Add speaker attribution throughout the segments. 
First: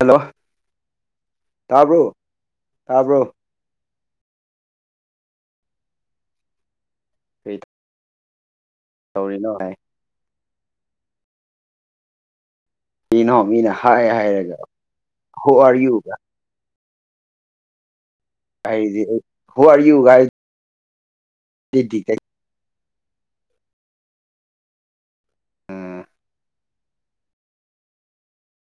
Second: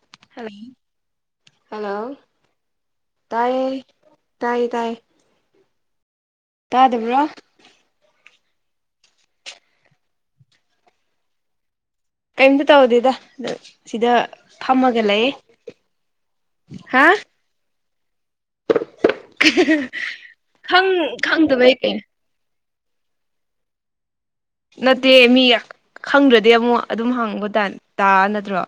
Speaker 1: Hello
Speaker 2: ꯂꯣ
Speaker 1: ꯇꯥꯕ꯭ꯔꯣ
Speaker 2: hello
Speaker 1: ꯇꯥꯕ꯭ꯔꯣ
Speaker 2: ꯇꯥꯏ ꯇꯥꯏ ꯇꯥꯏ ꯇꯥꯗꯕ꯭ꯔꯣ
Speaker 1: ꯑꯩ ꯇꯧꯔꯤꯅꯣ ꯍꯥꯏ
Speaker 2: ꯀꯔꯤꯝꯇ ꯇꯧꯗꯦꯗ
Speaker 1: ꯀꯔꯤꯅꯣ ꯃꯤꯅ ꯍꯥꯏ
Speaker 2: ꯁꯤꯗ
Speaker 1: ꯍꯥꯏꯔꯒ
Speaker 2: ꯐꯝꯃꯒ ꯂꯩ
Speaker 1: ꯍꯨ ꯑꯥꯔ ꯌꯨꯒ
Speaker 2: ꯍꯥ
Speaker 1: ꯍꯥꯏꯔꯤꯗꯤ ꯑꯩ ꯍꯨ ꯑꯥꯔ ꯌꯨꯒ
Speaker 2: ꯈꯪ ꯈꯪꯗꯕꯩ
Speaker 1: ꯍꯥꯏꯔꯤꯗꯤ
Speaker 2: ꯀꯩꯅꯣ ꯅꯠꯇꯦ ꯃꯤ
Speaker 1: ꯎꯝ
Speaker 2: ꯈꯪꯗ꯭ꯔꯗꯤ ꯑꯃꯨꯛ ꯑꯗꯨꯝ ꯍꯥꯡꯕ ꯇ ꯇꯥ ꯅꯠꯇ꯭ꯔꯣ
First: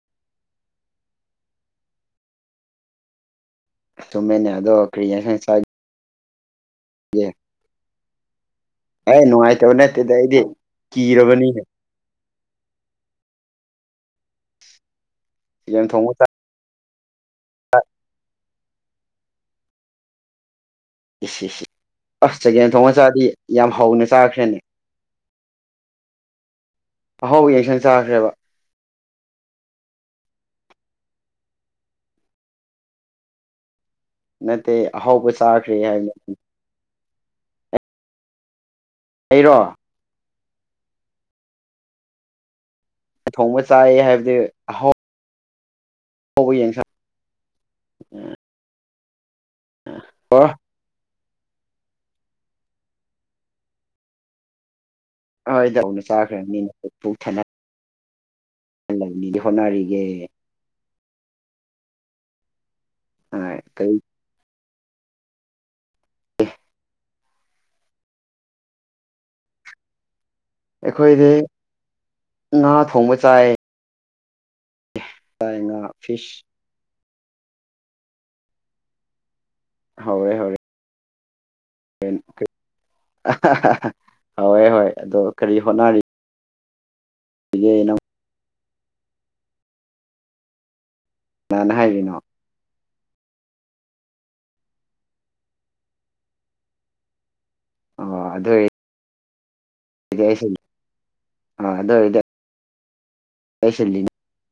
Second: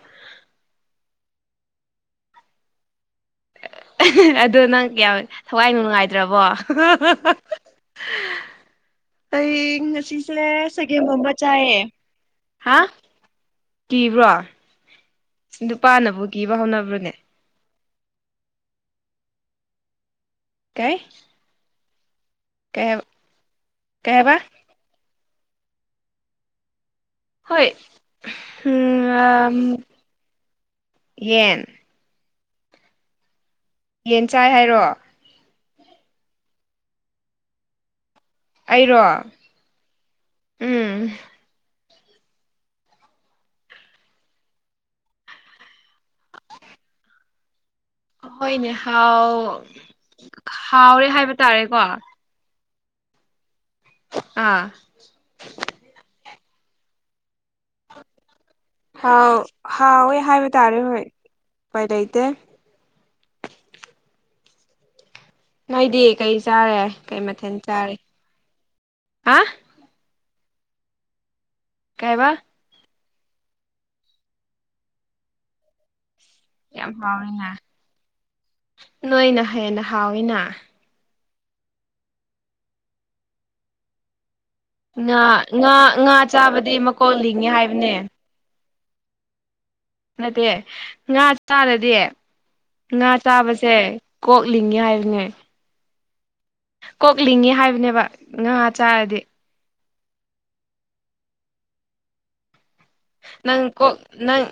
Speaker 1: ꯆꯨꯝꯃꯦꯅꯦ
Speaker 2: ꯑꯗꯨ
Speaker 1: ꯑꯗꯣ
Speaker 2: ꯅꯪ
Speaker 1: ꯀꯔꯤ
Speaker 2: ꯌꯥꯝ
Speaker 1: ꯌꯦꯟꯁꯥꯡ
Speaker 2: ꯊꯋꯥꯏ
Speaker 1: ꯆꯥꯒꯦ
Speaker 2: ꯅꯨꯡꯉꯥꯏꯇ꯭ꯔꯕꯣ
Speaker 1: ꯅꯨꯡꯉꯥꯏꯇꯕ
Speaker 2: ꯑꯩ
Speaker 1: ꯅꯠꯇꯦꯗ ꯑꯩꯗꯤ
Speaker 2: ꯉꯁꯤꯁꯦ ꯆꯥꯒꯦꯝꯄꯣꯝꯕ
Speaker 1: ꯀꯤꯔꯕꯅꯤꯅꯦ
Speaker 2: ꯆꯥꯏꯌꯦ ꯍꯥ ꯀꯤꯕ꯭ꯔꯣ
Speaker 1: ꯆꯒꯦꯝ ꯊꯣꯡꯕ
Speaker 2: ꯅꯨꯄꯥꯅꯕꯨ
Speaker 1: ꯆꯥ
Speaker 2: ꯀꯤꯕ ꯍꯧꯅꯕ꯭ꯔꯣꯅꯦ
Speaker 1: [unintelligible]
Speaker 2: ꯀꯩ
Speaker 1: ꯑꯁ ꯆꯥꯒꯦꯟ
Speaker 2: ꯀꯩ
Speaker 1: ꯊꯣꯡꯉ
Speaker 2: ꯍꯥꯏꯕ
Speaker 1: ꯆꯥꯗꯤ ꯌꯥꯝ ꯍꯧꯅ
Speaker 2: ꯀꯩ ꯍꯥꯏꯕ
Speaker 1: ꯆꯥꯈ꯭ꯔꯅꯦ ꯑꯍꯥꯎꯕ
Speaker 2: ꯍꯣꯏ
Speaker 1: ꯌꯦꯟꯁꯥꯡ ꯆꯥꯈ꯭ꯔꯦꯕ
Speaker 2: ꯎꯝ ꯑꯝ ꯌꯦꯟ ꯌꯦꯟ ꯆꯥꯏ
Speaker 1: ꯅꯠꯇꯦ
Speaker 2: ꯍꯥꯏꯔꯣ
Speaker 1: ꯑꯍꯥꯎꯕ ꯆꯥꯈ꯭ꯔꯦ ꯍꯥꯏꯕ
Speaker 2: ꯑꯩꯔꯣ
Speaker 1: ꯑꯩꯔꯣ
Speaker 2: ꯎꯝ
Speaker 1: ꯊꯣꯡꯕ ꯆꯥꯏ ꯍꯥꯏꯕꯗꯤ ꯍꯥꯎꯕ ꯌꯦꯡ ꯁꯥ
Speaker 2: ꯍꯣꯏꯅꯦ ꯍꯥꯎ
Speaker 1: [unintelligible]
Speaker 2: ꯍꯥꯎꯋꯦ ꯍꯥꯏꯕ ꯇꯥꯔꯦꯀꯣ ꯑꯥ
Speaker 1: ꯍꯣꯏꯗꯥ ꯍꯥꯎꯅ ꯆꯥꯈ꯭ꯔꯅꯤꯅ ꯄꯨꯛ ꯊꯟꯅꯥ
Speaker 2: ꯍꯥꯎ
Speaker 1: ꯍꯣꯠꯅꯔꯤꯒꯦ
Speaker 2: ꯍꯥꯎꯋꯦ ꯍꯥꯏꯕ ꯇꯥꯔꯦ ꯍꯣꯏ ꯎꯄꯥꯏ ꯂꯩꯇꯦ
Speaker 1: ꯍꯣꯏ ꯀꯩ
Speaker 2: ꯅꯣꯏꯗꯤ ꯀꯩ ꯆꯥꯔꯦ ꯀꯩ ꯃꯊꯦꯜ ꯆꯥꯔꯦ ꯍꯥ
Speaker 1: ꯑꯩꯈꯣꯏꯗꯤ
Speaker 2: ꯀꯩ ꯍꯥꯏꯕ
Speaker 1: ꯉꯥ ꯊꯣꯡꯕ ꯆꯥꯏꯌꯦ ꯆꯥꯏ ꯉꯥ ꯐꯤꯁ
Speaker 2: ꯌꯥꯝ ꯍꯥꯎꯋꯤꯅ ꯅꯣꯏꯅ ꯍꯦꯟꯅ
Speaker 1: ꯍꯧꯔꯦ
Speaker 2: ꯍꯥꯎꯋꯤꯅ
Speaker 1: ꯍꯧꯔꯦ [unintelligible] ꯍꯣꯏ ꯍꯣꯏ ꯑꯗꯣ
Speaker 2: ꯉꯥ
Speaker 1: ꯀꯔꯤ
Speaker 2: ꯉꯥ
Speaker 1: ꯍꯣꯠꯅꯔꯤꯒꯦ
Speaker 2: ꯉꯥ ꯆꯥꯕꯗꯤ ꯃꯀꯣꯛ ꯂꯤꯡꯉꯦ ꯍꯥꯏꯕꯅꯦ
Speaker 1: ꯅꯪ
Speaker 2: ꯅꯠꯇꯦ ꯉꯥ
Speaker 1: ꯀꯅꯥꯅ
Speaker 2: ꯆꯥꯔꯗꯤ
Speaker 1: ꯍꯥꯏꯔꯤꯅꯣ
Speaker 2: ꯉꯥ ꯆꯥꯕꯁꯦ ꯀꯣꯛꯂꯤꯡꯉꯦ ꯍꯥꯏꯕꯅꯦ ꯀꯣꯛꯂꯤꯉꯦ ꯍꯥꯏꯕꯅꯦꯕ
Speaker 1: ꯑꯣ ꯑꯗꯨ
Speaker 2: ꯉꯥ
Speaker 1: ꯑꯣꯏꯔꯗꯤ
Speaker 2: ꯆꯥꯔꯗꯤ
Speaker 1: [unintelligible]
Speaker 2: ꯅꯪ
Speaker 1: ꯑꯩꯁꯨ
Speaker 2: ꯀꯣꯛ ꯅꯪ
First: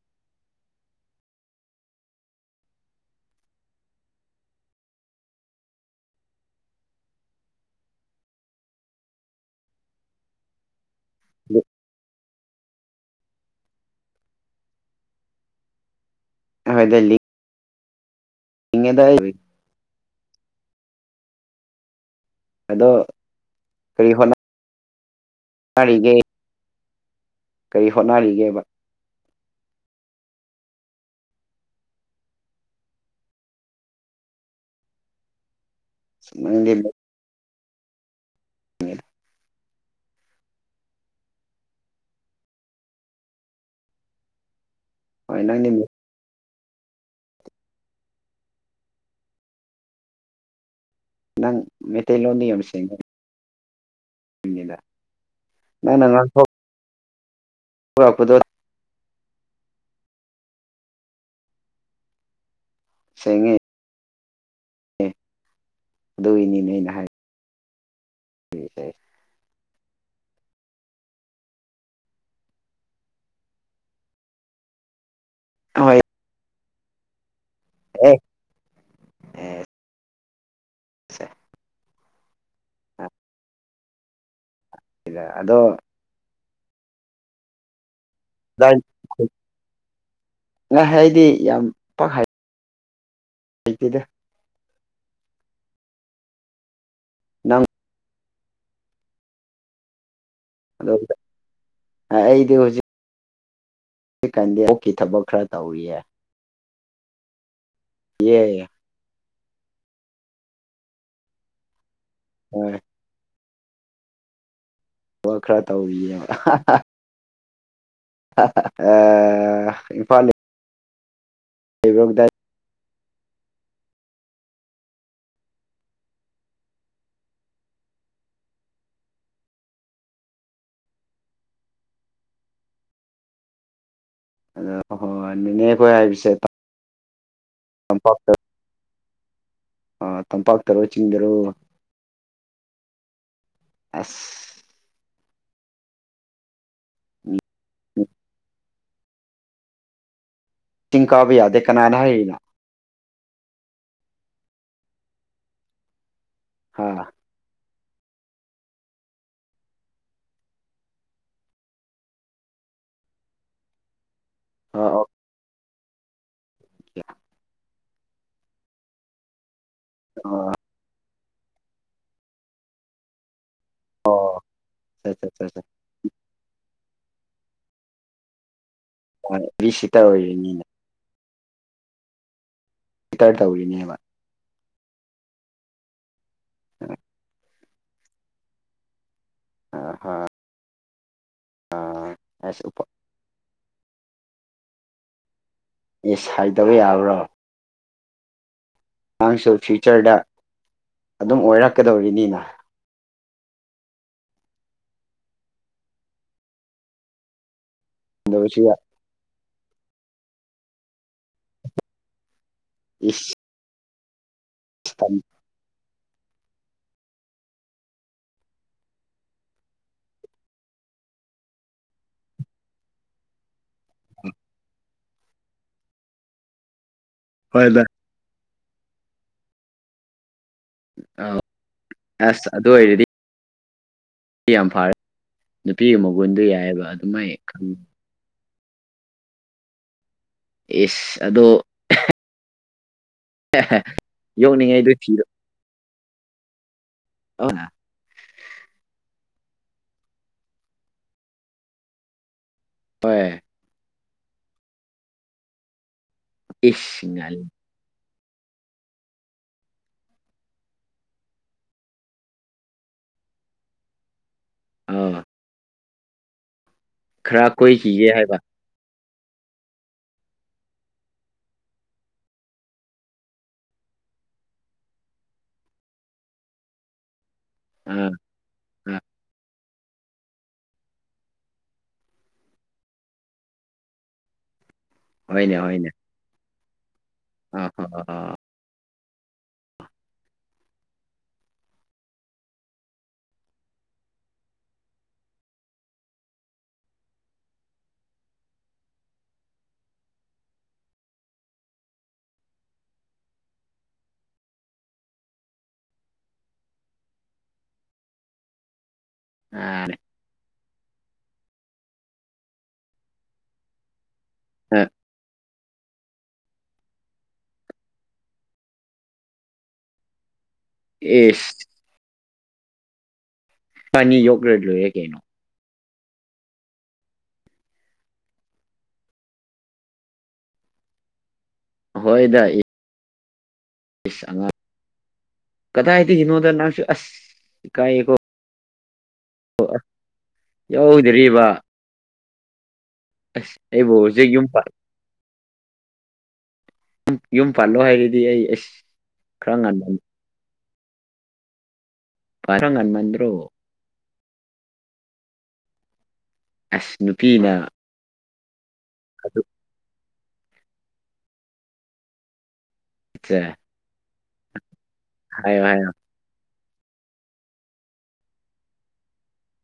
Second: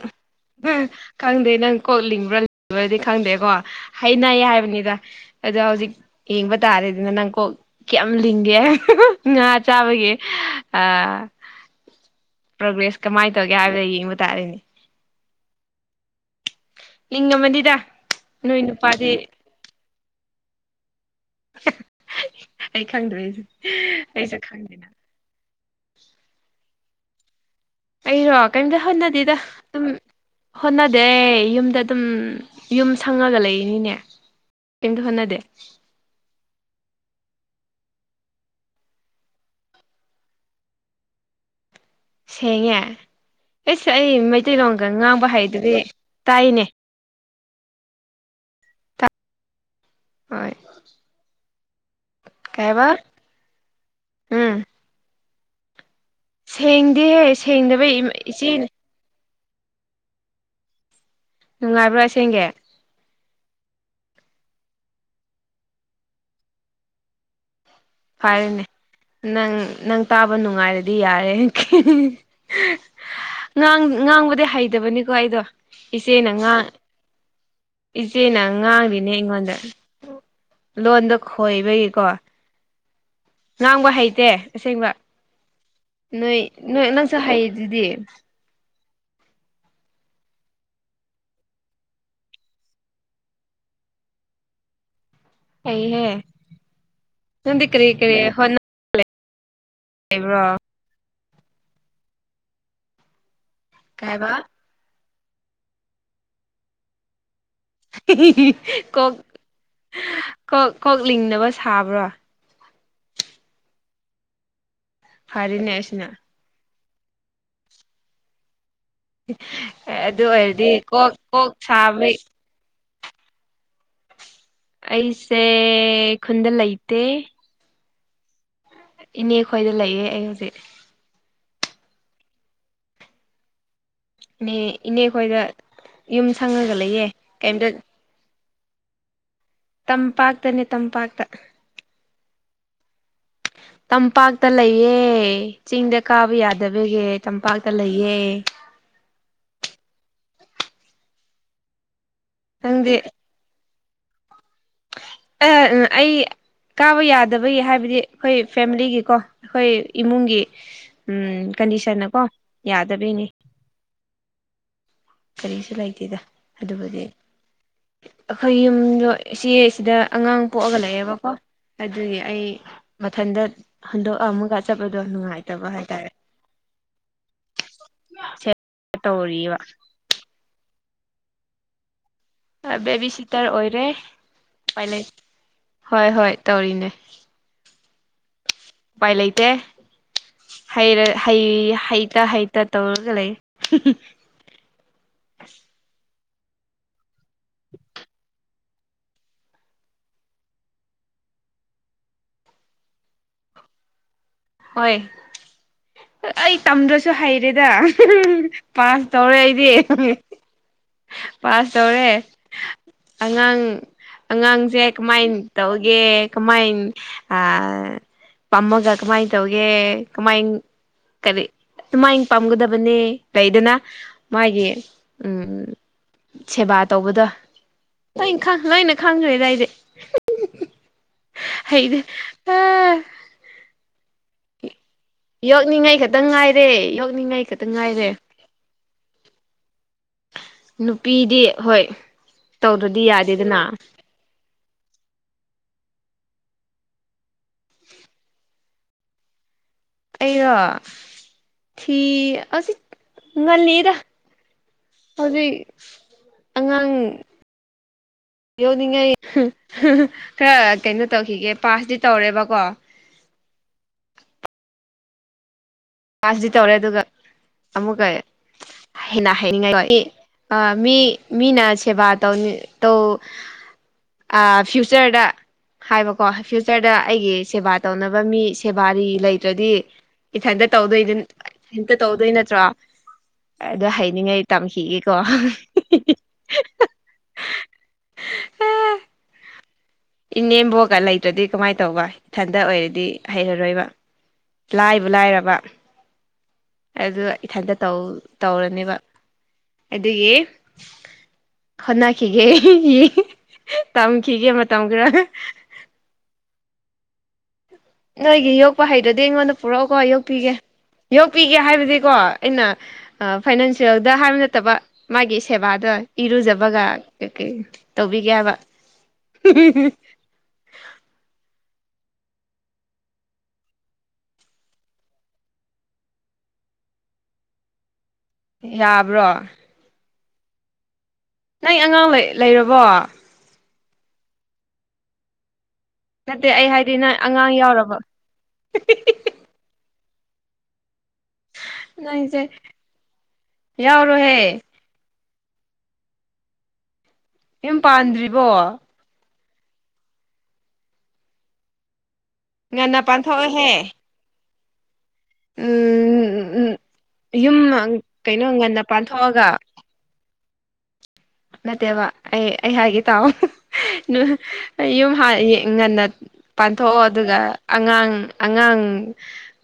Speaker 2: ꯅꯪ ꯈꯪꯗꯦ ꯅꯪ ꯀꯣꯛ ꯂꯤꯡꯕ꯭ꯔꯥ [unintelligible] ꯈꯪꯗꯦꯀꯣ ꯍꯩꯅꯩ ꯍꯥꯏꯕꯅꯤꯗ ꯑꯗꯨ ꯍꯧꯖꯤꯛ ꯌꯦꯡꯕ ꯇꯥꯔꯦꯗꯅ ꯅꯪ ꯀꯣꯛ ꯀꯌꯥꯝ ꯂꯤꯡꯒꯦ [unintelligible] ꯉꯥ ꯆꯥꯕꯒꯤ ꯑꯥ
Speaker 1: [unintelligible]
Speaker 2: ꯄ꯭ꯔꯕꯦꯁ ꯀꯃꯥꯏꯅ ꯇꯧꯒꯦ ꯍꯥꯏꯕꯗ ꯌꯦꯡꯕ ꯇꯥꯔꯤꯅꯦ
Speaker 1: ꯍꯣꯏꯗ ꯂꯤꯡ
Speaker 2: ꯍꯤꯡꯉꯝꯃꯅꯤꯗ ꯅꯣꯏ ꯅꯨꯄꯥꯗꯤ [unintelligible] ꯑꯩ
Speaker 1: ꯑꯗꯣ
Speaker 2: ꯈꯪꯗꯔꯦ ꯑꯩꯁꯨ ꯈꯪꯗꯦ
Speaker 1: ꯀꯥꯏꯂꯩꯒꯦ
Speaker 2: ꯑꯩꯔꯣ
Speaker 1: ꯍꯣꯠꯅꯔꯤꯒꯦꯕ
Speaker 2: ꯀꯩꯝꯇ ꯍꯣꯠꯅꯗꯦꯗꯥ ꯑꯗꯨꯝ ꯍꯣꯠꯅꯗꯦ ꯌꯨꯝꯗ ꯑꯗꯨꯝ ꯌꯨꯝ ꯁꯪꯉꯒ ꯂꯩꯔꯤꯅꯤꯅꯦ ꯀꯦꯝꯇ ꯍꯣꯠꯅꯗꯦ
Speaker 1: [unintelligible] [unintelligible]
Speaker 2: ꯁꯦꯡꯉꯦ ꯑꯩꯁꯦ ꯑꯩ ꯃꯩꯇꯩꯂꯣꯟꯒ ꯉꯥꯡꯕ
Speaker 1: ꯍꯣꯏ ꯅꯪꯗꯤ
Speaker 2: ꯍꯩꯗꯨꯗꯤ ꯇꯥꯏꯅꯦ ꯍꯣꯏ
Speaker 1: ꯅꯪ ꯃꯇꯩ ꯂꯣꯗꯤ ꯌꯝ
Speaker 2: ꯀꯩꯕ
Speaker 1: ꯁꯦꯡꯉꯦ
Speaker 2: ꯎꯝ
Speaker 1: [unintelligible] ꯅꯪꯅꯉꯥꯡ ꯊꯣꯛ
Speaker 2: ꯁꯦꯡꯗꯦꯍꯦ ꯁꯦꯡꯗꯥꯕꯒꯤ [unintelligible] ꯏꯆꯦ ꯅꯨꯡꯉꯥꯏꯕ꯭ꯔ ꯑꯁꯦꯡꯒꯤ
Speaker 1: ꯁꯦꯡꯉꯦ ꯑꯗꯨ ꯒꯤꯅꯤꯅꯦ ꯑꯩꯅ ꯍꯥꯏ
Speaker 2: ꯐꯩꯌꯦꯅꯦ ꯅꯪ ꯅꯪ ꯇꯥꯕ ꯅꯨꯡꯉꯥꯏꯔꯗꯤ ꯌꯥꯔꯦ [unintelligible] ꯉꯥꯡ ꯉꯥꯡꯕꯗꯤ ꯍꯩꯇꯕꯅꯤꯀꯣ ꯑꯩꯗꯣ
Speaker 1: ꯍꯣꯏ
Speaker 2: ꯏꯆꯦ ꯉꯥ
Speaker 1: ꯑꯦ
Speaker 2: ꯏꯆꯦꯅ ꯉꯥꯡꯉꯤꯅꯦ
Speaker 1: ꯑꯦ
Speaker 2: ꯑꯩꯉꯣꯟꯗ ꯂꯣꯟꯗ ꯈꯣꯏꯕꯒꯤꯀꯣ
Speaker 1: ꯑꯥ
Speaker 2: ꯉꯥꯡꯕ ꯍꯩꯇꯦ ꯑꯁꯦꯡꯕ
Speaker 1: ꯏꯗ ꯑꯗꯣ
Speaker 2: ꯅꯣꯏ ꯅꯣꯏ ꯅꯪꯁꯨ ꯍꯩꯔꯤꯗꯨꯗꯤ
Speaker 1: [unintelligible] ꯍꯩꯇꯦꯗ
Speaker 2: ꯍꯩꯍꯦ
Speaker 1: ꯅꯪ
Speaker 2: ꯅꯗꯤ ꯀꯔꯤ ꯀꯔꯤ ꯍꯩꯕ꯭ꯔꯣ
Speaker 1: [unintelligible] ꯑꯩꯗꯤ ꯍꯧꯖꯤꯛ
Speaker 2: ꯀꯩ ꯍꯥꯏꯕ
Speaker 1: ꯖꯤꯛ ꯀꯥꯟꯗ ꯑꫭꯛꯀꯤ ꯊꯕꯛ ꯈꯔ ꯇꯧꯔꯤꯌꯦ꯫ ꯌꯦ
Speaker 2: [unintelligible] ꯀꯣꯛ ꯀꯣꯛ ꯀꯣꯛ ꯂꯤꯡꯅꯕ ꯁꯥꯕ꯭ꯔꯣ꯫
Speaker 1: ꯍꫭꯏ꯫ ꯊꯕꯛ ꯈꯔ
Speaker 2: ꯐꯔꯦꯅꯦ ꯑꯁꯤꯅ
Speaker 1: ꯇꯧꯔꯤꯌꯦ [unintelligible] [unintelligible]
Speaker 2: ꯑꯗꯨ
Speaker 1: ꯏꯝꯐꯥꯜ
Speaker 2: ꯑꯣꯏꯔꯗꯤ ꯀꯣꯛ ꯀꯣꯛ
Speaker 1: ꯂꯩꯕ꯭ꯔꯣ
Speaker 2: ꯁꯥꯕꯩ
Speaker 1: ꯀꯗꯥꯏ
Speaker 2: ꯑꯩꯁꯦ ꯈꯨꯟꯗ ꯂꯩꯇꯦ꯫ ꯏꯅꯦ ꯈꯣꯏꯗ ꯂꯩꯌꯦ ꯑꯩ ꯍꯧꯖꯤꯛ꯫ ꯅꯦ ꯏꯅꯦ
Speaker 1: ꯍꯣꯏ
Speaker 2: ꯈꯣꯏꯗ
Speaker 1: ꯅꯦꯅꯦ ꯑꯩꯈꯣꯏ
Speaker 2: ꯌꯨꯝ
Speaker 1: ꯍꯥꯏꯕꯁꯦ
Speaker 2: ꯁꯪꯉꯒ ꯂꯩꯌꯦ ꯀꯩꯝꯇ
Speaker 1: [unintelligible] ꯑꯥ
Speaker 2: ꯇꯝꯄꯥꯛꯇꯅꯦ
Speaker 1: ꯇꯝꯄꯥꯛꯇꯔꯣ
Speaker 2: ꯇꯝꯄꯥꯛꯇ꯫
Speaker 1: ꯆꯤꯡꯗꯔꯣ
Speaker 2: ꯇꯝꯄꯥꯛꯇ
Speaker 1: ꯑꯁ
Speaker 2: ꯂꯩꯌꯦ ꯆꯤꯡꯗ ꯀꯥꯕ ꯌꯥꯗꯕꯒꯤ ꯇꯝꯄꯥꯛꯇ ꯂꯩꯌꯦ꯫
Speaker 1: ꯆꯤꯡ ꯀꯥꯕ ꯌꯥꯗꯦ ꯀꯅꯥꯅ ꯍꯥꯏꯔꯤꯅꯣ꯫
Speaker 2: ꯅꯪꯗꯤ ꯑ ꯑꯩ
Speaker 1: ꯍꯥ
Speaker 2: ꯀꯥꯕ ꯌꯥꯠ ꯗꯕꯒꯤ ꯍꯥꯏꯕꯗꯤ ꯑꯈꯣꯏ ꯐꯦꯃꯤꯂꯤꯒꯤꯀꯣ ꯑꯩꯈꯣꯏ ꯏꯃꯨꯡꯒꯤ ꯎꯝ ꯀꯟꯗꯤꯁꯟꯅꯀꯣ ꯌꯥꯗꯕꯒꯤꯅꯤ꯫
Speaker 1: ꯑꯣ ꯑꯣ꯫
Speaker 2: ꯀꯩꯁꯨ ꯂꯩꯇꯦꯗ ꯑꯗꯨꯕꯨꯗꯤ ꯑꯈꯣꯏ ꯌꯨꯝꯗꯣ ꯏꯆꯦ ꯑꯁꯤꯗ ꯑꯉꯥꯡ ꯄꯣꯛꯑꯒ ꯂꯩꯌꯦꯕꯀꯣ ꯑꯗꯨꯒꯤ ꯑꯩ ꯃꯊꯟꯗ ꯍꯨꯟꯗꯣꯛ
Speaker 1: ꯑꯣ
Speaker 2: ꯑꯝꯃꯥꯒ ꯆꯠꯄꯗꯣ
Speaker 1: ꯑꯆꯥ ꯑꯆꯥ
Speaker 2: ꯅꯨꯡꯉꯥꯏꯇꯕ ꯍꯥꯏꯇꯥꯔꯦ ꯁꯦ
Speaker 1: ꯍꫭꯏ [inaudible] ꯁꯤꯇ ꯑꯣꯏꯔꯤꯅꯤꯅꯦ꯫
Speaker 2: ꯑ ꯕꯦꯕꯤ ꯁꯤꯇꯔ ꯑꯣꯏꯔꯦ꯫ ꯄꯥꯏ ꯂꯩ ꯍꯣꯏ ꯍꯣꯏ ꯇꯧꯔꯤꯅꯦ ꯄꯥꯏ ꯂꯩ ꯇꯦ
Speaker 1: ꯑꯥ ꯍꯥ
Speaker 2: ꯍꯩꯔ ꯍꯩ ꯍꯩꯇ-ꯍꯩꯇ
Speaker 1: ꯑꯁ ꯎꯄꯥ
Speaker 2: ꯇꯧꯔꯒ ꯂꯩ [unintelligible]
Speaker 1: ꯏꯁ ꯍꯩꯇꯕ ꯌꯥꯕ꯭ꯔꯣ꯫
Speaker 2: [unintelligible]
Speaker 1: ꯅꯥꯡꯁꯨ ꯐ꯭ꯌꯨꯆꯔꯗ ꯑꯗꯨꯝ ꯑꯣꯏꯔꯛꯀꯗꯧꯔꯤꯅꯤꯅ꯫
Speaker 2: ꯍꯣꯏ ꯑꯩ ꯇꯝꯗ꯭ꯔꯁꯨ ꯍꯩꯔꯦꯗ [unintelligible]
Speaker 1: ꯗꯕꯁꯨ
Speaker 2: ꯄꯥꯁ ꯇꯧꯔꯦ ꯑꯩꯗꯤ ꯄꯥꯁ ꯇꯧꯔꯦ꯫
Speaker 1: ꯏꯁ꯫
Speaker 2: ꯅꯪ ꯑꯉꯥꯡꯁꯦ ꯀꯃꯥꯏꯟ ꯇꯧꯒꯦ ꯀꯃꯥꯏꯟ ꯑꯥ ꯄꯝꯃꯒ ꯀꯃꯥꯏ ꯇꯧꯒꯦ ꯀꯃꯥꯏꯟ ꯀꯔꯤ ꯑꯗꯨꯃꯥꯏꯟ ꯄꯥꯝꯒꯗꯕꯅꯦ ꯂꯩꯗꯅ ꯃꯥꯒꯤ ꯎꯝ ꯁꯦꯕꯥ ꯇꯧꯕꯗꯣ꯫
Speaker 1: ꯍꯣꯏꯗ꯫
Speaker 2: ꯂꯣꯏꯅ ꯈꯪ ꯂꫭꯏꯅ ꯈꯪꯈ꯭ꯔꯦꯗ ꯑꯩꯗꯤ꯫
Speaker 1: ꯑ
Speaker 2: ꯍꯩꯗꯤ
Speaker 1: ꯑꯁ
Speaker 2: ꯑꯥ
Speaker 1: ꯏ ꯌꯥꯝ ꯐꯔꯦ꯫ ꯅꯨꯄꯤꯒꯤ
Speaker 2: ꯌꯣꯛꯅꯤꯡꯉꯥꯏ ꯈꯛꯇꯪ
Speaker 1: ꯃꯒꯨꯟꯗꯨ
Speaker 2: ꯉꯥꯏꯔꯦ
Speaker 1: ꯌꯥꯏꯑꯕ ꯑꯗꯨꯃꯥꯏ
Speaker 2: ꯌꯣꯛꯅꯤꯡꯉꯥꯏ ꯈꯛꯇꯪ
Speaker 1: ꯈꯪ
Speaker 2: ꯉꯥꯏꯔꯦ꯫
Speaker 1: ꯏꯁ
Speaker 2: ꯅꯨꯄꯤꯗꯤ ꯍꯣꯏ ꯇꯧꯗ꯭ꯔꯗꯤ ꯌꯥꯠ
Speaker 1: [unintelligible] ꯌꫭꯛꯅꯤꯡꯉꯥꯏꯗꫭ ꯊꯤꯔꯣ꯫ ꯑꫭꯅ꯫
Speaker 2: ꯑꯩꯔꯣ ꯊꯤ ꯑꯖꯤꯛ
Speaker 1: ꯍꯣꯏ꯫
Speaker 2: ꯉꯜꯂꯤꯗ ꯍꯧꯖꯤꯛ ꯑꯉꯥꯡ
Speaker 1: ꯏꯁ ꯉꯜꯂꯤ
Speaker 2: ꯌꯧꯅꯤꯡꯉꯥꯏ ꯈꯔ ꯀꯩꯅꯣ ꯇꯧꯈꯤꯒꯦ ꯄꯥꯁꯇꯤ ꯇꯧꯔꯦꯕꯀꯣ
Speaker 1: ꯑꯑ
Speaker 2: ꯄꯥꯁꯗꯤ ꯇꯧꯔꯦ ꯑꯗꯨꯒ
Speaker 1: ꯈꯔ ꯀꯣꯏꯈꯤꯒꯦ
Speaker 2: ꯑꯃꯨꯛꯀ
Speaker 1: ꯍꯥꯏꯕ
Speaker 2: ꯍꯦꯟꯅ ꯍꯥꯏꯅꯤꯡꯉꯥꯏꯀꯣ ꯑꯦ ꯃꯤ ꯃꯤꯅ ꯁꯦꯕꯥ ꯇꯧꯅꯤꯡ ꯇꯧ ꯑ ꯐ꯭ꯌꯨꯆꯔꯗ ꯍꯥꯏꯕꯀꯣ ꯐ꯭ꯌꯨꯆꯔꯗ ꯑꯩꯒꯤ ꯁꯦꯕꯥ
Speaker 1: ꯑꯥ
Speaker 2: ꯇꯧꯅꯕ ꯃꯤ
Speaker 1: ꯑꯥ
Speaker 2: ꯁꯦꯕꯥꯔꯤ ꯂꯩꯇ꯭ꯔꯗꯤ ꯏꯊꯟꯇꯅꯤ ꯇꯧꯗꯣꯏꯅꯦ ꯍꯛꯇ ꯇꯧꯗꯣꯏ ꯅꯠꯇ꯭ꯔꯣ ꯑꯗꯨꯗꯣ ꯍꯥꯏꯅꯤꯡꯉꯥꯏ ꯇꯝꯈꯤꯒꯦ ꯗꯣ
Speaker 1: ꯍꯣꯏꯅꯦ ꯍꯣꯏꯅꯦ
Speaker 2: ꯍꯤꯛ ꯍꯤꯛ
Speaker 1: ꯑ ꯍꯥ ꯍꯥ
Speaker 2: ꯏꯅꯦꯝꯕꯣꯛꯒ ꯂꯩꯇ꯭ꯔꯗꯤ ꯀꯃꯥꯏꯅ ꯇꯧꯕ ꯏꯊꯟꯗ ꯑꯣꯏꯔꯗꯤ ꯍꯩꯔꯔꯣꯏꯕ ꯂꯥꯏꯕꯨ ꯂꯥꯏꯔꯕ ꯑꯗꯨ ꯏꯊꯟꯇꯇꯧ ꯇꯧꯔꯅꯦꯕ ꯑꯗꯨꯒꯤ ꯍꯣꯠꯅꯈꯤꯒꯦ ꯇꯝꯈꯤꯒꯦ ꯃꯇꯝ ꯈꯔ ꯅꯣꯏꯒꯤ ꯌꯣꯛꯄ ꯍꯩꯗ꯭ꯔꯗꯤ ꯑꯩꯉꯣꯟꯗ
Speaker 1: ꯑ
Speaker 2: ꯄꯨꯔꯛꯑꯣꯀꯣ ꯌꯣꯛꯄꯤꯒꯦ ꯌꯣꯛꯄꯤꯒꯦ ꯍꯥꯏꯕꯗꯤꯀꯣ ꯑꯩꯅ ꯐꯥꯏꯅꯥꯟꯁꯤꯌꯦꯜꯗ ꯍꯥꯏꯕ ꯅꯠꯇꯕ ꯃꯥꯒꯤ ꯁꯦꯕꯥꯗꯣ ꯏꯔꯨꯖꯕꯒ ꯀꯩ- ꯀꯩ ꯇꯧꯕꯤꯒꯦꯕ
Speaker 1: ꯏꯁ ꯏꯕꯥꯢꯅꯤ ꯌꯣꯛꯈꯔꯒ ꯂꯣꯏꯔꯦ ꯀꯩꯅꯣ
Speaker 2: ꯌꯥꯕ꯭ꯔꯣ ꯅꯪꯒꯤ ꯑ ꯑꯉꯥꯡ
Speaker 1: ꯍꯣꯏꯗ
Speaker 2: ꯂꯩꯔꯕꯣ
Speaker 1: ꯏꯁ ꯑꯉꯥꯡ
Speaker 2: ꯅꯠꯇꯦ
Speaker 1: ꯀꯗꯥꯏꯗꯒꯤꯅꯣꯗ
Speaker 2: ꯑꯩ
Speaker 1: ꯅꯪꯁꯤꯁꯨ
Speaker 2: ꯍꯥꯏꯗꯤ
Speaker 1: ꯑꯁ
Speaker 2: ꯅꯪ ꯑꯉꯥꯡ
Speaker 1: ꯏ
Speaker 2: ꯌꯥꯎꯔꯕ
Speaker 1: ꯀꯥꯏꯀꯣ ꯌꯥꯎꯗ꯭ꯔꯤꯕ
Speaker 2: ꯅꯪꯁꯦ
Speaker 1: ꯑꯁ ꯑꯩꯕꯨ ꯍꯧꯖꯤꯛ ꯌꯨꯝ
Speaker 2: ꯌꯥꯎꯔꯣꯍꯦ
Speaker 1: ꯄꯜ ꯌꯨꯝ ꯄꯥꯜꯂꯣ ꯍꯥꯏꯔꯗꯤ ꯑꯩ ꯑꯁ ꯈꯔ ꯉꯜ ꯈꯔ
Speaker 2: ꯉꯟꯅ
Speaker 1: ꯉꯟꯃꯟꯗ꯭ꯔꯣ
Speaker 2: ꯄꯥꯟꯊꯣꯛꯎꯍꯦ ꯎꯝ ꯎꯝ
Speaker 1: ꯑꯁ ꯅꯨꯄꯤꯅ
Speaker 2: ꯌꯨꯝ ꯀꯩꯅꯣ ꯉꯟꯅ
Speaker 1: ꯑꯗꯨ
Speaker 2: ꯄꯥꯟꯊꯣꯛꯑꯒ ꯅꯠꯇꯦꯕ ꯑꯩ ꯑꯩ ꯍꯥꯏꯒꯦ ꯇꯥꯎ
Speaker 1: ꯆꯦ
Speaker 2: ꯅꯨ ꯌꯨꯝ ꯍ
Speaker 1: ꯍꯥꯏꯌꯣ
Speaker 2: ꯌꯦꯡꯉ
Speaker 1: ꯍꯥꯏꯌꯣ
Speaker 2: ꯉꯟꯅ ꯄꯥꯟꯊꯣꯛꯑꯣ ꯑꯗꯨꯒ ꯑꯉꯥꯡ ꯑꯉꯥꯡ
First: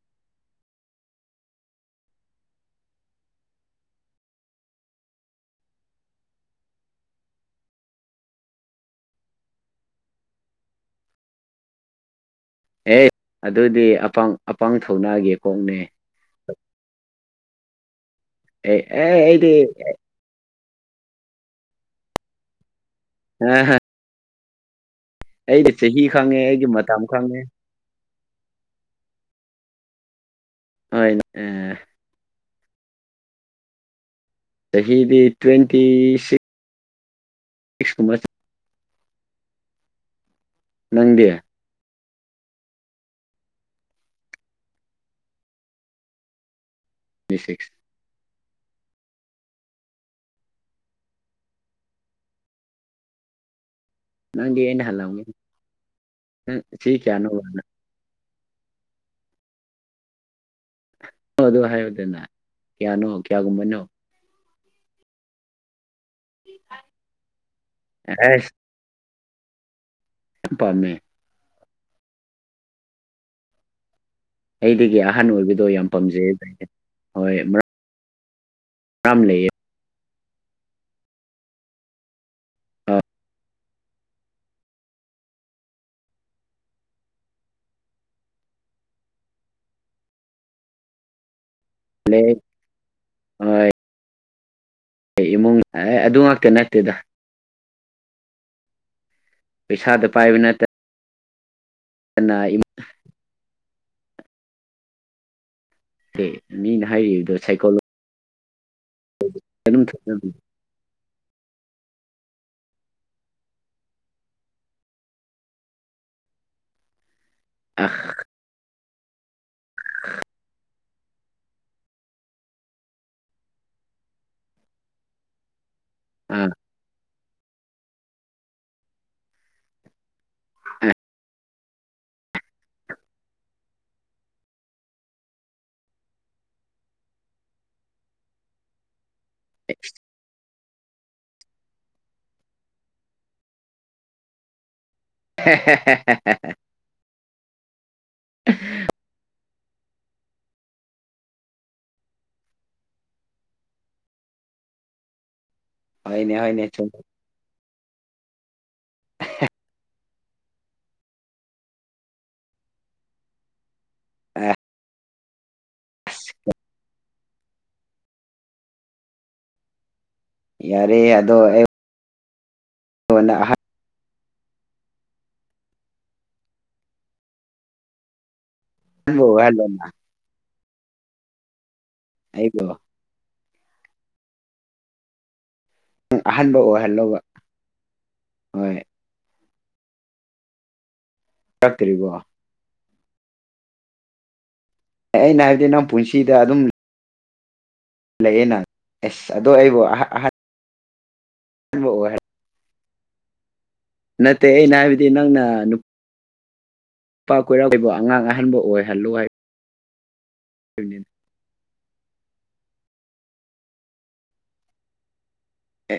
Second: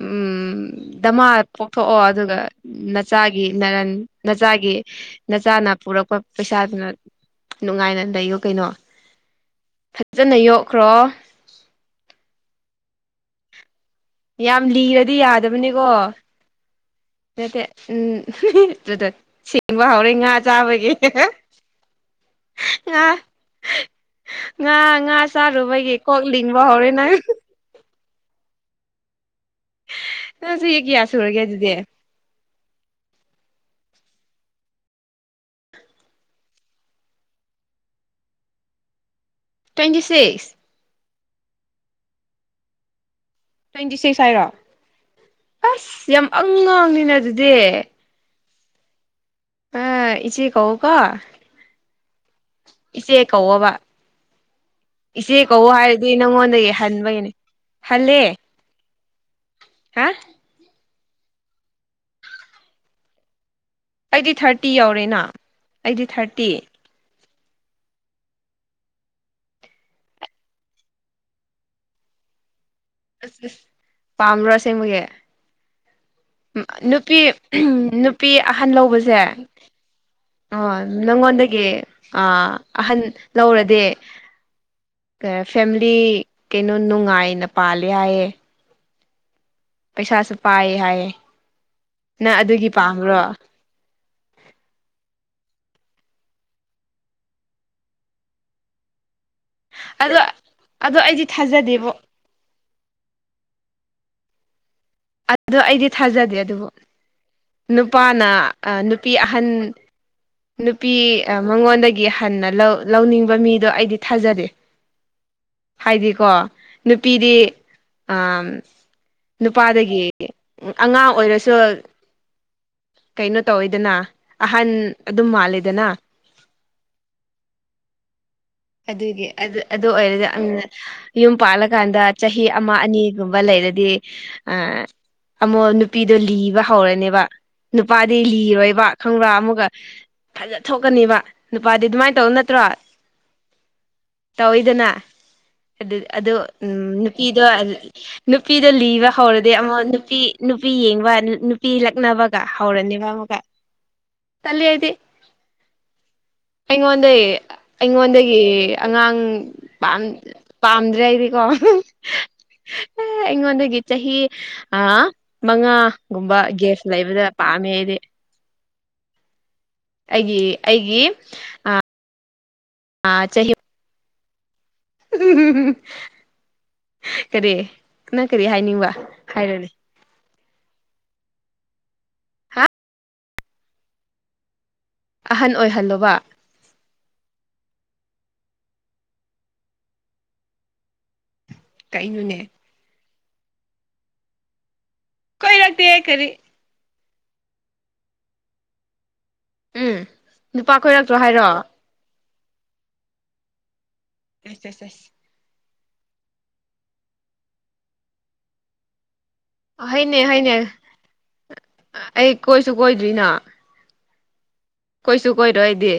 Speaker 2: ꯎꯝ ꯗꯃꯥꯗ ꯄꯣꯛꯊꯣꯛꯑꯣ ꯑꯗꯨꯒ ꯅꯆꯥꯒꯤ ꯅꯔꯟ ꯅꯆꯥꯒꯤ ꯅꯆꯥꯅ ꯄꯨꯔꯛꯄꯐꯝ ꯄꯩꯁꯥꯗꯨꯅ ꯅꯨꯡꯉꯥꯏꯅ ꯂꯩꯌꯣ ꯀꯩꯅꯣ ꯐꯠꯖꯅ ꯌꯣꯛꯈ꯭ꯔꯣ
Speaker 1: ꯑꯦ ꯑꯗꯨꯗꯤ ꯑ
Speaker 2: ꯌꯥꯝ ꯂꯤꯔꯗꯤ ꯌꯥꯗꯕꯅꯤꯒꯣ ꯗꯇꯦ ꯎꯝ ꯍꯍꯤ
Speaker 1: ꯑꯦ ꯑꯦ
Speaker 2: ꯗꯨꯗꯛ
Speaker 1: ꯑꯩꯗꯤ
Speaker 2: ꯁꯤꯡꯕ ꯍꯧꯔꯦ ꯉꯥ ꯆꯕꯥꯒꯤ ꯍꯦ ꯍꯦ ꯉꯥ
Speaker 1: ꯉꯥ ꯍꯥ
Speaker 2: ꯉꯥ ꯉꯥ ꯆꯥꯔꯨꯕꯒꯤ
Speaker 1: ꯆꯍꯤ
Speaker 2: ꯀꯣꯛ
Speaker 1: ꯈꯪꯉꯦ
Speaker 2: ꯂꯤꯡꯕ
Speaker 1: ꯑꯩꯒꯤ
Speaker 2: ꯍꯧꯔꯦ
Speaker 1: ꯃꯇꯝ
Speaker 2: ꯅꯪ
Speaker 1: ꯈꯪꯉꯦ
Speaker 2: ꯅꯪ ꯆꯍꯤ ꯀꯌꯥ
Speaker 1: ꯍꯣꯏ
Speaker 2: ꯁꯨꯔꯒꯦ
Speaker 1: ꯑ
Speaker 2: ꯑꯗꯨꯗꯤ
Speaker 1: ꯆꯥꯍꯤꯗꯤ ꯇ꯭ꯨꯋꯦꯟꯇꯤ ꯁꯤꯛ ꯁꯤꯛꯁꯀꯨꯝꯕ
Speaker 2: ꯇ꯭ꯋꯦꯟꯇꯤ ꯁꯤꯛꯁ
Speaker 1: ꯅꯪꯗꯤ
Speaker 2: ꯇ꯭ꯋꯦꯟꯇꯤ ꯁꯤꯛꯁ ꯍꯥꯏꯔꯣ ꯑꯁ ꯌꯥꯝ ꯑꯉꯥꯡꯅꯤꯅ
Speaker 1: ꯇ꯭ꯋꯦꯟꯇꯤ
Speaker 2: ꯑꯗꯨꯗꯤ
Speaker 1: ꯁꯤꯛꯁ
Speaker 2: ꯍ ꯏꯆꯦ ꯀꯧꯑꯣꯀꯣ ꯏꯆꯦ ꯀꯧꯑꯣꯕ
Speaker 1: ꯅꯪꯗꯤ ꯑꯩꯅ ꯍꯜꯂꯝꯒꯅꯤ
Speaker 2: ꯏꯆꯦ ꯀꯧ ꯍꯥꯏꯔꯗꯤ
Speaker 1: ꯅꯪ
Speaker 2: ꯅꯪꯉꯣꯟꯗꯒꯤ
Speaker 1: ꯁꯤ ꯀꯌꯥꯅꯣ
Speaker 2: ꯍꯟꯕꯒꯤꯅꯦ ꯍꯜꯂꯦ ꯍꯥ
Speaker 1: ꯑꯣ ꯑꯗꯨ ꯍꯥꯏꯌꯨꯗꯅ ꯀꯌꯥꯅꯣ ꯀꯌꯥꯒꯨꯝꯕꯅꯣ
Speaker 2: ꯑꯩꯗꯤ ꯊꯥꯔꯇꯤ ꯌꯧꯔꯦꯅ ꯑꯩꯗꯤ ꯊꯥꯔꯇꯤ
Speaker 1: [unintelligible] ꯄꯝꯃꯦ
Speaker 2: ꯑꯁ ꯑꯁ ꯄꯥꯝꯕ꯭ꯔꯣ
Speaker 1: ꯑꯩꯗꯒꯤ
Speaker 2: ꯑꯁꯦꯡꯕꯒꯤ
Speaker 1: ꯑꯍꯟ ꯑꯣꯏꯕꯗꯣ ꯌꯥꯝ ꯄꯥꯝꯖꯩ
Speaker 2: ꯅꯨꯄꯤ
Speaker 1: ꯍꯣꯏ ꯃꯔꯝ
Speaker 2: ꯅꯨꯄꯤ ꯑꯍꯟ ꯂꯧꯕꯁꯦ
Speaker 1: ꯌꯥꯝ ꯂꯩꯌꯦ
Speaker 2: ꯑꯣ ꯅꯪꯉꯣꯟꯗꯒꯤ ꯑ ꯑꯍꯟ ꯂꯧꯔꯗꯤ ꯑꯦ ꯐꯦꯝꯂꯤ ꯀꯩꯅꯣ ꯅꯨꯡꯉꯥꯏꯅ ꯄꯥꯜꯂꯦ ꯍꯥꯏꯌꯦ ꯄꯩꯁꯥꯁꯨ ꯄꯥꯏꯌꯦ ꯍꯥꯏꯌꯦ
Speaker 1: ꯂꯩ
Speaker 2: ꯅꯪ ꯑꯗꯨꯒꯤ ꯄꯥꯝꯕ꯭ꯔꯣ
Speaker 1: ꯑꯝ ꯑꯦ ꯑꯗꯨ ꯉꯥꯛꯇ ꯅꯠꯇꯦꯗ ꯄꯩꯁꯥꯖꯨ
Speaker 2: ꯑꯗꯣ
Speaker 1: ꯄꯥꯏꯕ ꯅꯠꯇꯦ
Speaker 2: ꯑꯗꯣ ꯑꯩꯗꯤ ꯊꯥꯖꯗꯦꯕꯣ
Speaker 1: [unintelligible]
Speaker 2: ꯑꯗꯣ ꯑꯩꯗꯤ
Speaker 1: ꯏꯃꯨꯡꯁꯦ
Speaker 2: ꯊꯥꯖꯗꯦ ꯑꯗꯨꯕꯨ
Speaker 1: ꯃꯤꯅ ꯍꯥꯏꯔꯤꯕꯗꯣ ꯁꯥꯏꯀꯣꯂꯣꯖꯤ
Speaker 2: ꯅꯨꯄꯥꯅ ꯅꯨꯄꯤ ꯑꯍꯟ
Speaker 1: [unintelligible]
Speaker 2: ꯅꯨꯄꯤ ꯃꯉꯣꯟꯗꯒꯤ ꯍꯟꯅ ꯂꯧ ꯂꯧꯅꯤꯡꯕ ꯃꯤꯗꯣ ꯑꯩꯗꯤ ꯊꯥꯖꯗꯦ ꯍꯥꯏꯗꯤꯀꯣ ꯅꯨꯄꯤꯗꯤ
Speaker 1: ꯑꯍ
Speaker 2: [unintelligible] ꯅꯨꯄꯥꯗꯒꯤ ꯑꯉꯥꯡ ꯑꯣꯏꯔꯁꯨ ꯀꯩꯅꯣ ꯇꯧꯋꯤꯗꯅ ꯑꯍꯟ ꯑꯗꯨ ꯃꯥꯜꯂꯦꯗꯅ
Speaker 1: ꯑꯥ
Speaker 2: ꯑꯗꯨꯒꯤ ꯑꯗꯨ ꯑꯗꯨ ꯑꯣꯏꯔꯗꯤ ꯑꯩꯅ ꯌꯨꯝ ꯄꯥꯜꯂꯀꯥꯟꯗ ꯆꯍꯤ ꯑꯃ ꯑꯅꯤꯒꯨꯝꯕ ꯂꯩꯔꯗꯤ ꯑ ꯑꯃꯛ ꯅꯨꯄꯤꯗꯣ ꯂꯤꯕ ꯍꯧꯔꯅꯦꯕ ꯅꯨꯄꯥꯗꯤ ꯂꯤꯔꯣꯏꯕ ꯈꯪꯕ꯭ꯔꯥ ꯑꯃꯨꯛꯒ
Speaker 1: [inaudible]
Speaker 2: ꯐꯥꯖ ꯊꯣꯛꯀꯅꯤꯕ ꯅꯨꯄꯥꯗꯤ ꯑꯗꯨꯃꯥꯏꯟ ꯇꯧ ꯅꯠꯇ꯭ꯔꯣ ꯇꯧꯋꯤꯗꯅ ꯑꯗꯨ ꯎꯝ ꯅꯨꯄꯤꯗꯣ ꯅꯨꯄꯤꯗ ꯂꯤꯕ ꯍꯧꯔꯗꯤ ꯑꯃꯨꯛ ꯅꯨꯄꯤ ꯅꯨꯄꯤ ꯌꯦꯡꯕ ꯅꯨꯄꯤ ꯂꯛꯅꯕꯒ ꯍꯧꯔꯅꯦꯕ ꯑꯃꯒ ꯇꯜꯂꯦ ꯑꯩꯗꯤ
Speaker 1: ꯍꯣꯏꯅꯦ ꯍꯣꯏꯅꯦ ꯁꯨꯝ
Speaker 2: ꯑꯩꯉꯣꯟꯗꯒꯤ ꯑꯩꯉꯤꯟꯗꯒꯤ ꯑꯉꯥꯡ ꯄꯝ ꯄꯥꯝꯗ꯭ꯔꯦ ꯑꯩꯗꯤꯀꯣ ꯑꯦ ꯑꯩꯉꯣꯟꯗꯒꯤ ꯆꯍꯤ ꯑ ꯃꯉꯥꯒꯨꯝꯕ ꯒꯦꯁ ꯂꯩꯕꯗ ꯄꯥꯝꯃꯦ ꯑꯩꯗꯤ ꯑꯩꯒꯤ ꯑꯩꯒꯤ
Speaker 1: ꯌꯥꯔꯦ ꯑꯗꯣ ꯑꯩꯉꯣꯟꯗ
Speaker 2: ꯆꯍꯤ ꯀꯔꯤ ꯅꯪ ꯀꯔꯤ ꯍꯥꯏꯅꯤꯡꯕ
Speaker 1: ꯍꯣ
Speaker 2: ꯍꯥꯏꯔꯣꯅꯦ
Speaker 1: ꯍꯜꯂꯣꯂ
Speaker 2: ꯍꯥ
Speaker 1: ꯑꯩꯕꯣ
Speaker 2: ꯑꯍꯟ ꯑꯣꯏꯍꯜꯂꯣꯕ
Speaker 1: ꯑꯍꯟꯕ ꯑꯣꯏꯍꯜꯂꯧꯕ ꯍꯣꯏ ꯆꯥꯛꯇ꯭ꯔꯤꯕꯣ
Speaker 2: ꯀꯩꯅꯣꯅꯦ
Speaker 1: ꯑꯦ ꯑꯩꯅ ꯍꯥꯏꯕꯗꯤ
Speaker 2: ꯀꯣꯏꯔꯛꯇꯦ
Speaker 1: ꯅꯪ
Speaker 2: ꯀꯔꯤ
Speaker 1: ꯄꯨꯟꯁꯤꯗ ꯑꯗꯨꯝ ꯂꯩꯌꯦ ꯅꯪ ꯑꯦꯁ ꯑꯗꯣ ꯑꯩꯕꯨ
Speaker 2: ꯎꯝ
Speaker 1: ꯑꯍ
Speaker 2: ꯅꯨꯄꯥ ꯈꯣꯏꯔꯛꯇꯣ ꯍꯥꯏꯔꯣ
Speaker 1: [unintelligible] ꯅꯠꯇꯦ
Speaker 2: ꯑꯁ
Speaker 1: ꯑꯩꯅ
Speaker 2: ꯑꯁ
Speaker 1: ꯍꯥꯏꯗꯤ
Speaker 2: ꯑꯁ
Speaker 1: ꯅꯪꯅ ꯅꯨꯄꯥ ꯀꯣꯏꯔꯥꯛ ꯑꯉꯥꯡ ꯑꯍꯟꯕꯨ ‌ꯑꯣꯏꯍꯜꯂꯨ ꯍꯥꯏ
Speaker 2: ꯍꯣꯏꯅꯦ ꯍꯣꯏꯅꯦ ꯑꯩ ꯀꯣꯏꯁꯨ ꯀꯣꯏꯗꯔꯤꯅ ꯀꯣꯏꯁꯨ ꯀꯣꯏꯔꯣꯏ ꯑꯩꯗꯤ